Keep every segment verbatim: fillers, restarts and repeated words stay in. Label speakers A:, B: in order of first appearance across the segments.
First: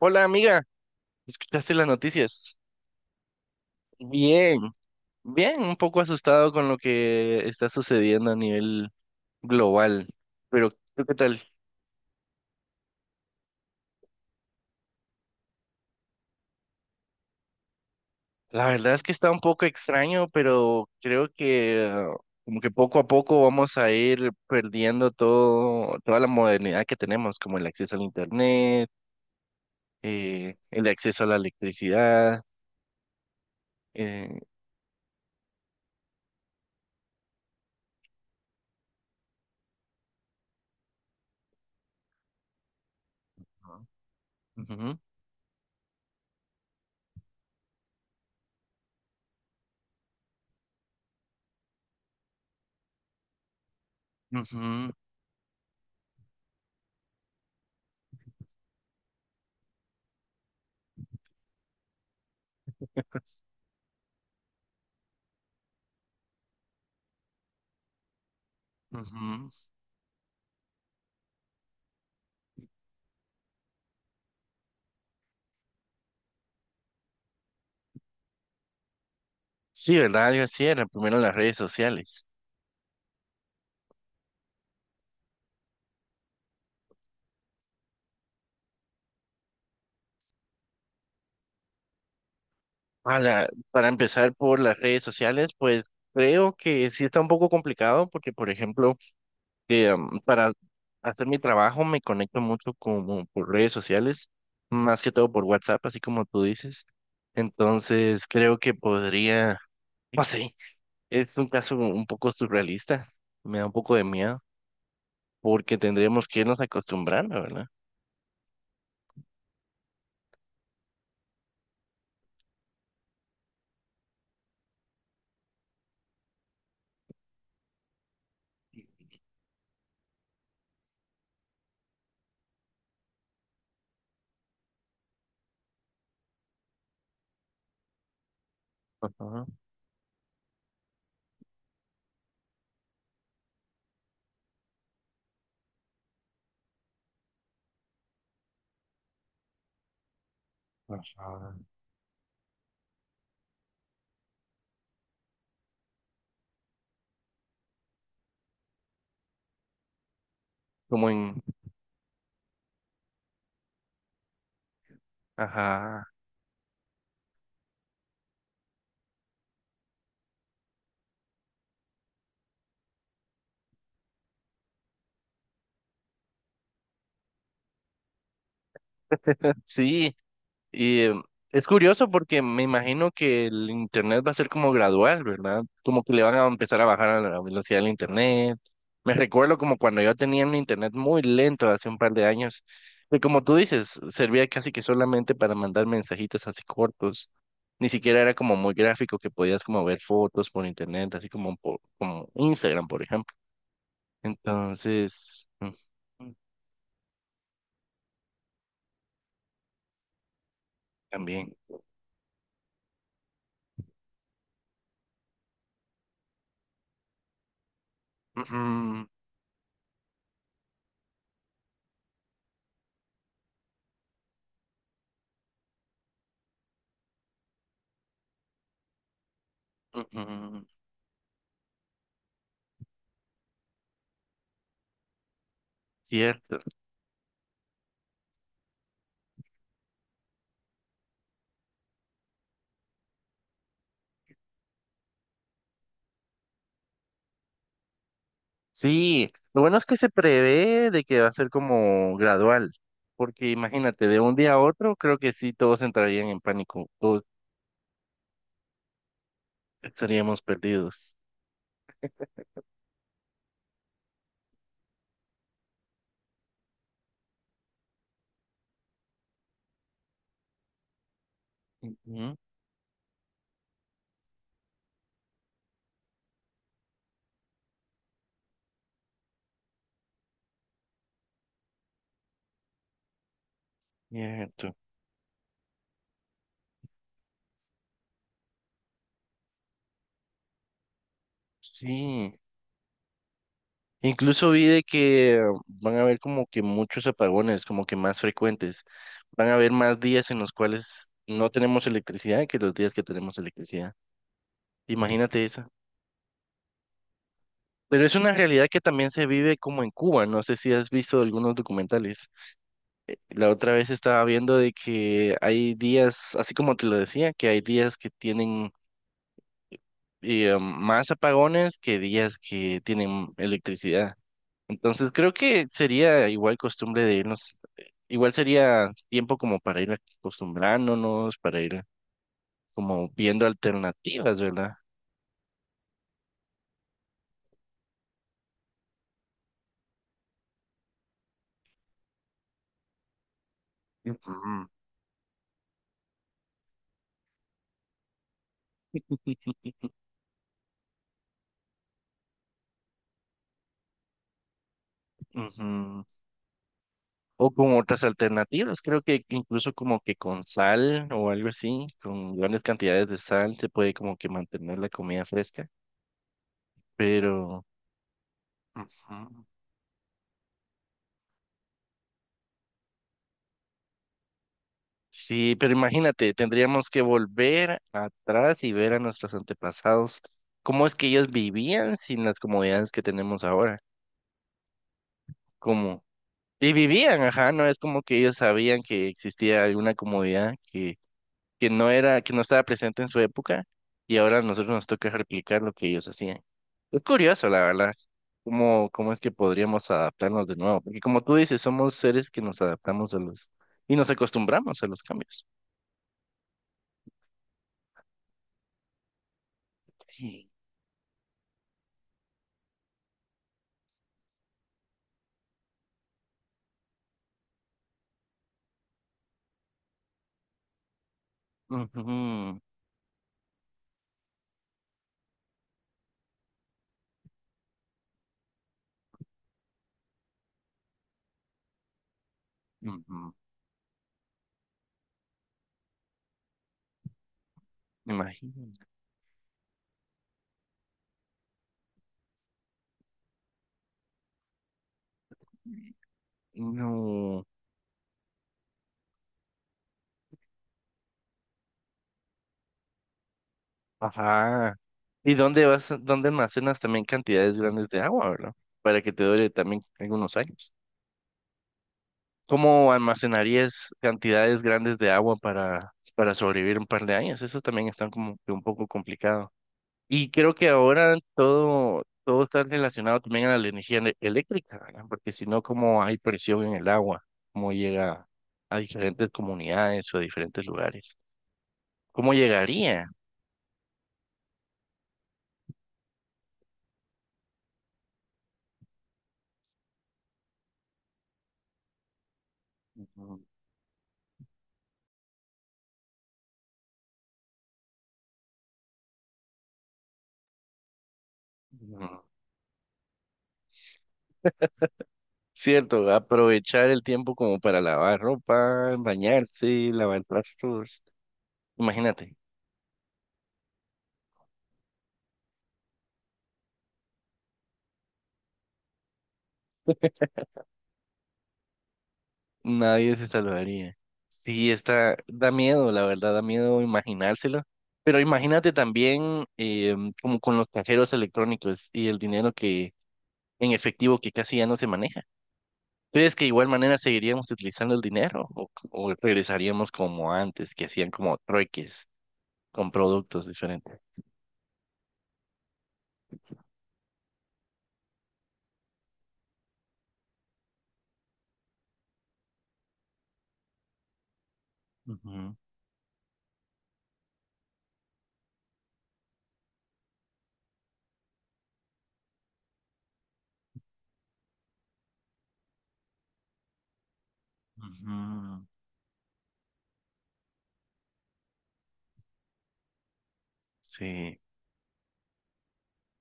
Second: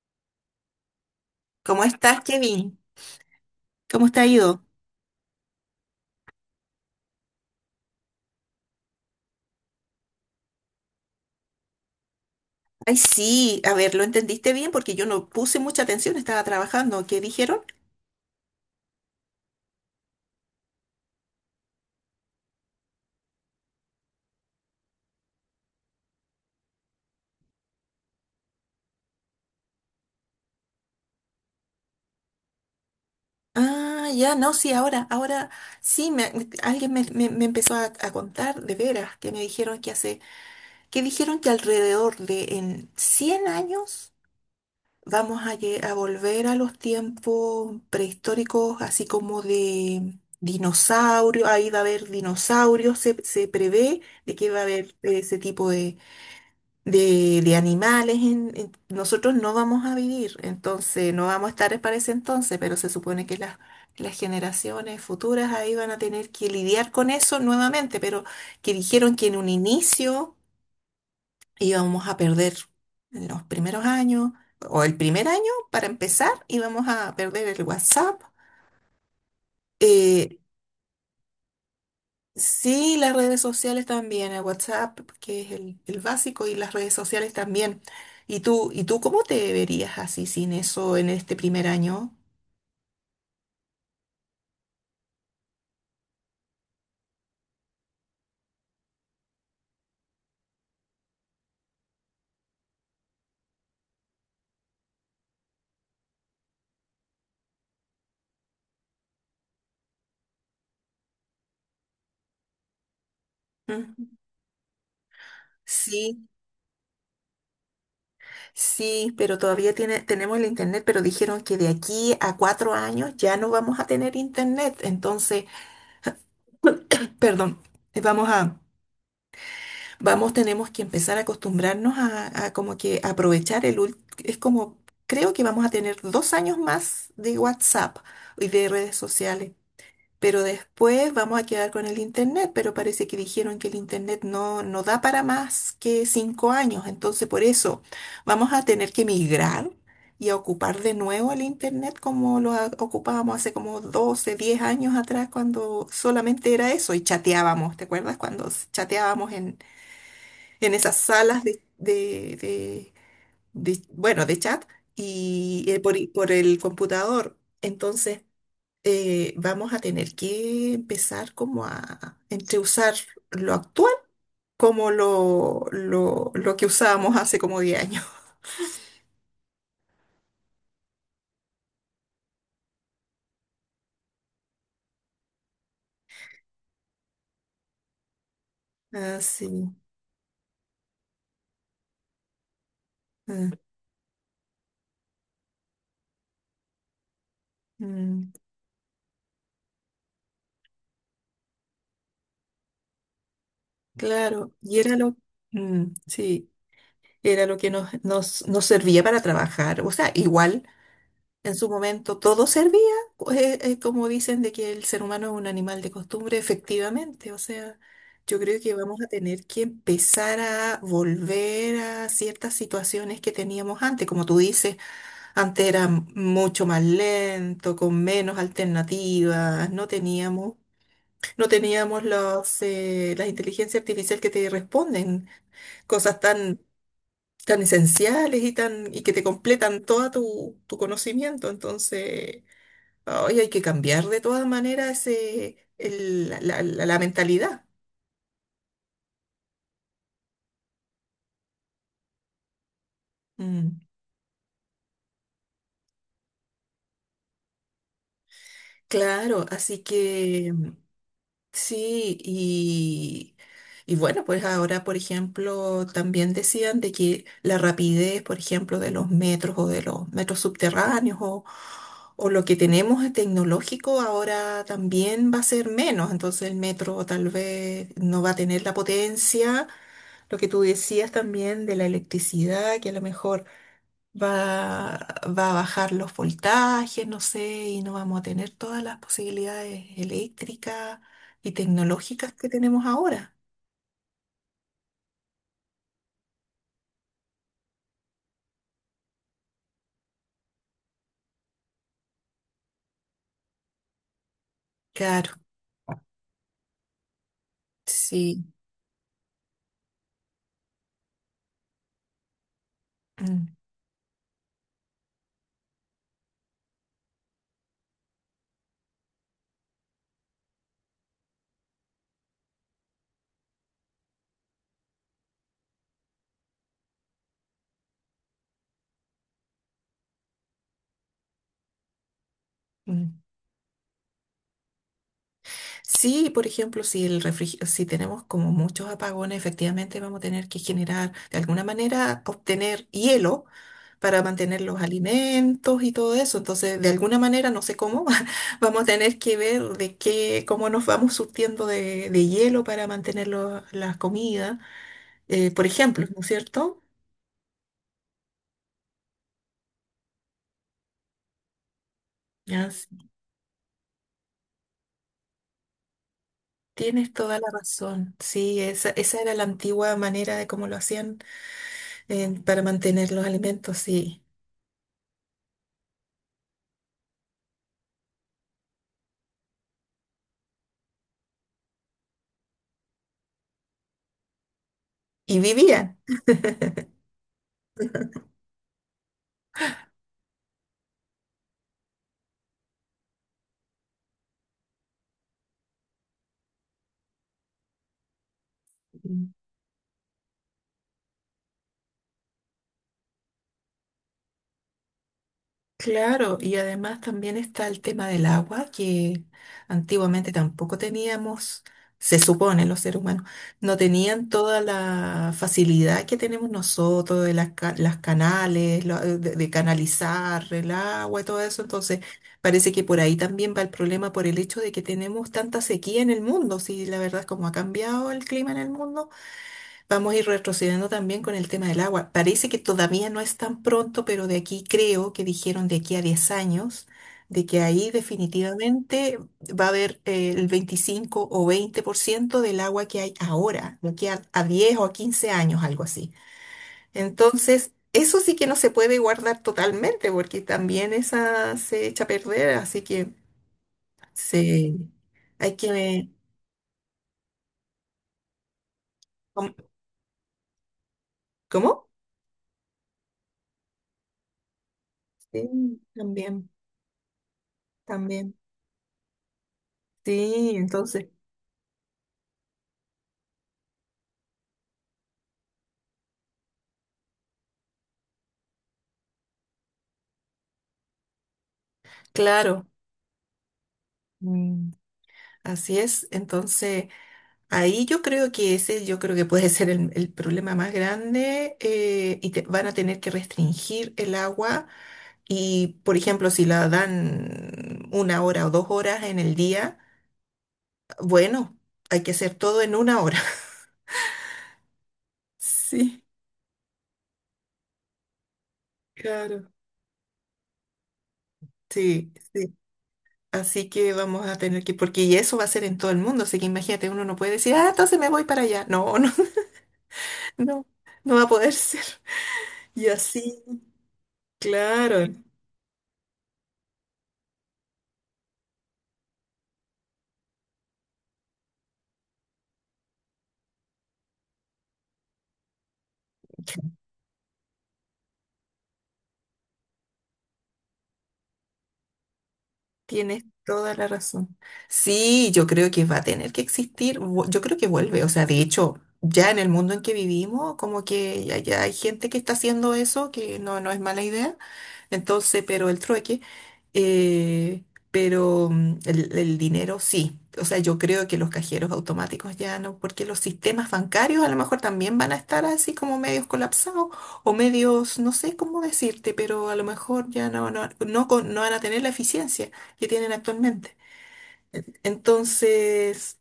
A: Hola amiga, ¿escuchaste
B: ¿Cómo
A: las
B: estás,
A: noticias?
B: Kevin? ¿Cómo te ha
A: Bien,
B: ido?
A: bien, un poco asustado con lo que está sucediendo a nivel global, pero ¿tú qué tal?
B: Ay, sí, a ver, lo entendiste bien porque yo no puse mucha atención, estaba trabajando. ¿Qué dijeron?
A: La verdad es que está un poco extraño, pero creo que eh, como que poco a poco vamos a ir perdiendo todo, toda la modernidad que tenemos, como el acceso al internet, eh, el acceso a la electricidad.
B: Ah, ya,
A: eh,
B: no, sí, ahora, ahora sí, me- me- alguien me, me- me empezó a, a contar de veras que me dijeron que hace, que dijeron que alrededor de en cien años
A: ujú,
B: vamos a, lle- a volver a los tiempos prehistóricos, así como de dinosaurios, ahí va a haber dinosaurios, se, se prevé de que va a haber
A: ujú,
B: eh, ese tipo de, de animales, en- en- nosotros no vamos a vivir, entonces no vamos a estar para ese entonces, pero se supone que las, las generaciones futuras ahí van a tener que lidiar con eso nuevamente, pero que dijeron que en un
A: ujú.
B: inicio íbamos a perder en los primeros años, o el primer año para empezar, íbamos a perder el WhatsApp.
A: Sí, ¿verdad?
B: eh,
A: Yo así era, primero las redes sociales.
B: Sí, las redes sociales también, el WhatsApp, que es el, el básico, y las redes sociales también. ¿Y tú, y tú cómo te verías así sin eso en este primer año?
A: Ala, para empezar por las redes sociales, pues creo que sí está un poco complicado porque, por ejemplo, eh, um, para hacer mi trabajo me conecto mucho como por redes sociales, más que todo por WhatsApp, así como tú dices. Entonces creo que podría, no sé, es un caso un poco surrealista, me da un poco de
B: Ujú.
A: miedo porque tendríamos
B: Sí,
A: que irnos acostumbrando, ¿verdad?
B: sí, pero todavía tiene, tenemos el internet, pero dijeron que de aquí a cuatro años ya no vamos a tener internet. Entonces, perdón, vamos a vamos, tenemos que empezar a acostumbrarnos a, a como que aprovechar el ult- es como, creo que vamos a tener dos años más de WhatsApp y de redes
A: Ajá,
B: sociales, pero después vamos a quedar con el Internet, pero parece que dijeron que el Internet no, no da para más que cinco años, entonces por eso vamos a tener que migrar y a ocupar de nuevo el
A: ajá.
B: Internet como lo a- ocupábamos hace como doce diez años atrás, cuando solamente era eso y chateábamos, ¿te acuerdas? Cuando chateábamos en esas
A: Como en,
B: salas de, de- de- de- bueno, de chat y eh, por,
A: ajá,
B: i- por el computador. Entonces, eh, vamos a tener que empezar como a entre usar lo actual como lo, lo, lo que usábamos hace como diez años.
A: sí. Y eh, es curioso porque me imagino que el internet va a ser como gradual, ¿verdad? Como que le van a empezar a bajar a la velocidad del internet. Me
B: Ah, sí.
A: recuerdo como cuando yo tenía un internet muy lento hace un par de años, que como
B: Ah,
A: tú dices, servía casi que solamente para mandar mensajitos así cortos. Ni siquiera
B: mm,
A: era como muy gráfico que podías como ver fotos por internet, así como por, como Instagram, por ejemplo.
B: claro. Y era lo,
A: Entonces, mm,
B: mm,
A: mm,
B: sí, era lo que nos, nos, nos servía para trabajar. O sea, igual.
A: también.
B: En su momento todo servía, eh, eh, como dicen de que el ser humano es un animal de costumbre, efectivamente. O sea, yo creo que vamos a tener que empezar a volver a ciertas situaciones que teníamos antes. Como tú dices, antes era m- mucho más lento, con menos alternativas, no
A: Ujú,
B: teníamos,
A: ujú,
B: no teníamos los, eh, las inteligencias artificiales que te responden, cosas
A: cierto.
B: tan, tan esenciales y tan, y que te completan todo tu, tu conocimiento. Entonces. Hoy hay que cambiar de todas maneras eh, el- la, la- la- la mentalidad.
A: Sí, lo bueno es que se prevé de que va a ser como gradual, porque
B: Mm,
A: imagínate, de un día a otro, creo que sí, todos entrarían en pánico, todos
B: claro, así
A: estaríamos
B: que mm,
A: perdidos.
B: sí, y, y bueno, pues ahora, por ejemplo, también decían de que la rapidez, por ejemplo, de los metros o de los metros subterráneos o, o
A: Ujú,
B: lo que tenemos de tecnológico ahora también va a ser menos, entonces el metro tal vez no va a tener la potencia, lo que tú decías también de la electricidad, que a lo mejor
A: cierto.
B: va, va a bajar los voltajes, no sé, y no vamos a tener todas las posibilidades eléctricas y tecnológicas
A: Sí,
B: que tenemos ahora.
A: incluso vi de que van a haber como que muchos apagones, como que más frecuentes. Van a haber más días en los cuales no tenemos electricidad que los días que tenemos electricidad.
B: Claro,
A: Imagínate eso. Pero es una
B: sí.
A: realidad que también se vive como en Cuba, no sé si has visto algunos documentales. La
B: Mm,
A: otra vez estaba viendo de que hay días, así como te lo decía, que hay días que tienen eh, más apagones que días que tienen electricidad. Entonces creo que sería igual costumbre de irnos, igual sería tiempo como para ir acostumbrándonos, para ir como
B: mm.
A: viendo alternativas, ¿verdad?
B: Sí, por ejemplo, si el refrigi- si tenemos como muchos apagones, efectivamente vamos a tener que generar de alguna manera obtener hielo para mantener
A: Ujú,
B: los alimentos y todo eso. Entonces, de alguna manera, no sé cómo, vamos a tener que ver de qué, cómo nos vamos surtiendo de, de hielo para mantener lo- la comida, eh, por
A: ujú.
B: ejemplo, ¿no es cierto?
A: O con otras alternativas, creo que incluso como que con sal o algo así, con grandes
B: Ya, sí.
A: cantidades de sal se puede como que mantener la comida fresca.
B: Tienes toda la
A: Pero
B: razón. Sí, esa, esa era la
A: ujú.
B: antigua manera de cómo lo hacían, eh, para mantener los alimentos, sí.
A: Sí, pero imagínate, tendríamos que volver atrás y ver a nuestros antepasados cómo es que ellos vivían sin las comodidades que tenemos ahora.
B: Y vivían.
A: Como, y vivían, ajá, no es como que ellos sabían que existía alguna comodidad que que no era, que no estaba presente en su época y ahora a nosotros nos toca replicar lo que ellos hacían. Es curioso, la verdad, cómo, cómo es que podríamos adaptarnos de nuevo, porque como tú dices, somos seres que nos adaptamos a los y nos acostumbramos a los cambios.
B: Claro, y además también está el tema del agua, que antiguamente
A: Sí.
B: tampoco teníamos, se supone los seres humanos, no tenían toda la facilidad que tenemos nosotros de las, ca- las canales, lo- eh, de, de canalizar el agua y todo eso. Entonces,
A: Ujú,
B: parece que por ahí también va el problema por el hecho de que tenemos tanta sequía en el mundo. Si la verdad es como ha cambiado el clima en el mundo. Vamos a ir retrocediendo también con el tema del agua. Parece que todavía no
A: ujú,
B: es tan pronto, pero de aquí creo que dijeron de aquí a diez años, de que ahí
A: me imagino.
B: definitivamente va a haber eh, el veinticinco o veinte por ciento del agua que hay ahora, de aquí a, a diez o a quince años, algo así.
A: No,
B: Entonces, eso sí que no se puede guardar totalmente, porque también esa se echa a perder, así que
A: ajá.
B: se,
A: ¿Y
B: hay
A: dónde vas,
B: que.
A: dónde almacenas también cantidades grandes de agua, verdad? Para que te dure también algunos años.
B: ¿Cómo?
A: ¿Cómo almacenarías cantidades grandes de agua
B: Sí,
A: para, para
B: también,
A: sobrevivir un par de años? Eso también está
B: también.
A: como que un poco complicado. Y
B: Sí,
A: creo que
B: entonces.
A: ahora todo, todo está relacionado también a la energía ele- eléctrica, ¿verdad? Porque si no, ¿cómo hay presión en el agua? ¿Cómo llega a diferentes comunidades o a diferentes lugares? ¿Cómo
B: Claro,
A: llegaría?
B: mm, así es. Entonces, ahí yo creo que ese, yo creo que puede ser el, el problema más grande eh, y te- van a tener que
A: Ujú,
B: restringir el agua y, por ejemplo, si la dan una hora o dos horas en el día, bueno, hay
A: ujú.
B: que hacer todo en una hora. Sí,
A: Cierto, aprovechar el tiempo como para lavar ropa,
B: claro.
A: bañarse, lavar trastos.
B: Sí,
A: Imagínate.
B: sí. Así que vamos a tener que, porque y eso va a ser en todo el mundo, así que imagínate, uno no puede decir, ah, entonces me voy para allá. No, no, no, no va a poder ser. Y
A: Nadie se
B: así.
A: salvaría. Sí,
B: Claro,
A: está, da miedo, la verdad, da miedo imaginárselo. Pero imagínate también eh, como con los cajeros electrónicos y el dinero que en efectivo que casi ya no se maneja. ¿Crees que de igual manera seguiríamos utilizando el dinero o, o regresaríamos como antes, que hacían como trueques con
B: tienes
A: productos
B: toda la
A: diferentes?
B: razón. Sí, yo creo que va a tener que existir, vu- yo creo que vuelve, o sea, de hecho, ya en el mundo en que vivimos, como que ya, ya hay gente que está haciendo eso, que no, no es mala idea, entonces,
A: Ujú,
B: pero el trueque. Eh, pero mm, el, el dinero sí. O sea, yo creo que los cajeros automáticos ya no, porque los sistemas bancarios a lo mejor también van a estar así como medios colapsados o medios, no sé cómo
A: ujú.
B: decirte, pero a lo mejor ya no, no, no, con- no van a tener la eficiencia que tienen actualmente.
A: Sí,
B: Entonces,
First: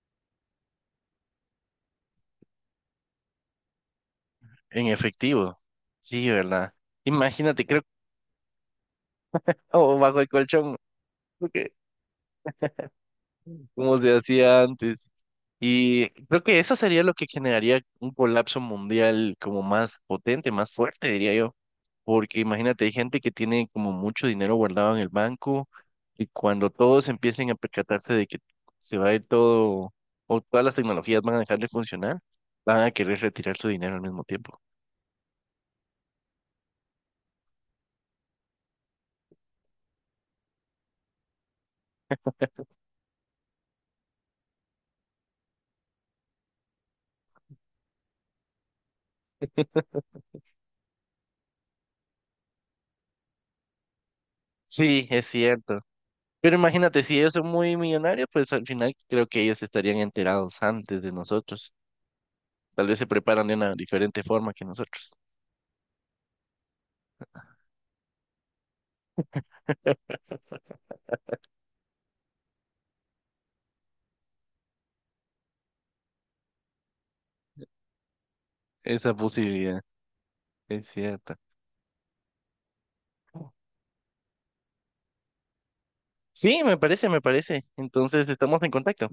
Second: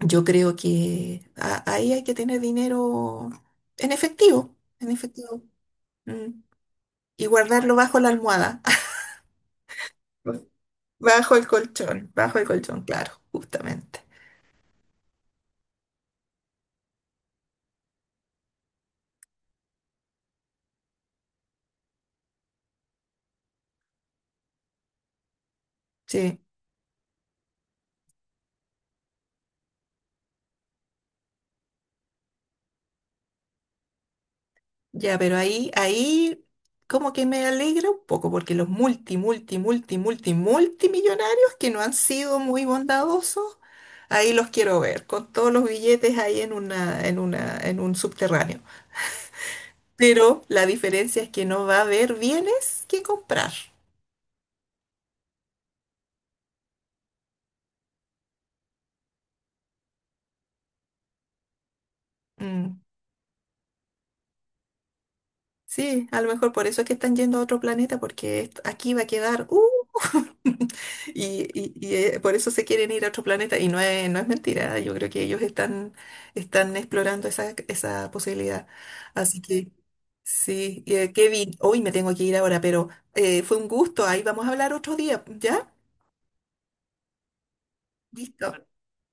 B: yo creo que a- ahí hay que tener dinero en efectivo,
A: en
B: en efectivo,
A: efectivo. Sí,
B: mm,
A: ¿verdad?
B: y
A: Imagínate,
B: guardarlo
A: creo,
B: bajo la almohada.
A: o bajo el colchón.
B: Bajo el
A: Ok,
B: colchón, bajo el colchón, claro,
A: como
B: justamente.
A: se hacía antes. Y creo que eso sería lo que generaría un colapso mundial como más potente, más fuerte, diría yo. Porque imagínate, hay gente que tiene como mucho dinero guardado en el banco y
B: Sí,
A: cuando todos empiecen a percatarse de que se va a ir todo o todas las tecnologías van a dejar de funcionar, van a querer retirar su dinero al mismo tiempo.
B: ya, pero ahí, ahí como que me alegra un poco porque los multi, multi, multi, multi, multimillonarios que no han sido muy bondadosos, ahí los quiero ver, con todos los billetes ahí en una, en una, en un subterráneo. Pero la diferencia es que no va a haber bienes que comprar.
A: Sí, es cierto. Pero imagínate, si ellos son muy millonarios, pues al final creo que ellos estarían enterados antes de nosotros.
B: Mm.
A: Tal vez se preparan de una diferente forma que nosotros.
B: Sí, a lo mejor por eso es que están yendo a otro planeta, porque est- aquí va a quedar, ¡uh! Y, y- y, eh, por eso se quieren ir a otro planeta. Y no es, no es mentira, yo creo que ellos están, están explorando esa, esa posibilidad.
A: Esa
B: Así que,
A: posibilidad
B: sí,
A: es
B: eh,
A: cierta.
B: Kevin, hoy me tengo que ir ahora, pero eh, fue un gusto. Ahí vamos a hablar otro día, ¿ya?
A: Sí, me parece, me parece. Entonces
B: Listo.
A: estamos en contacto.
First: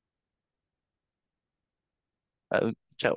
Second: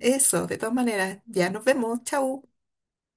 B: Eso, de todas maneras, ya nos vemos. Chau.
A: Ah, chao.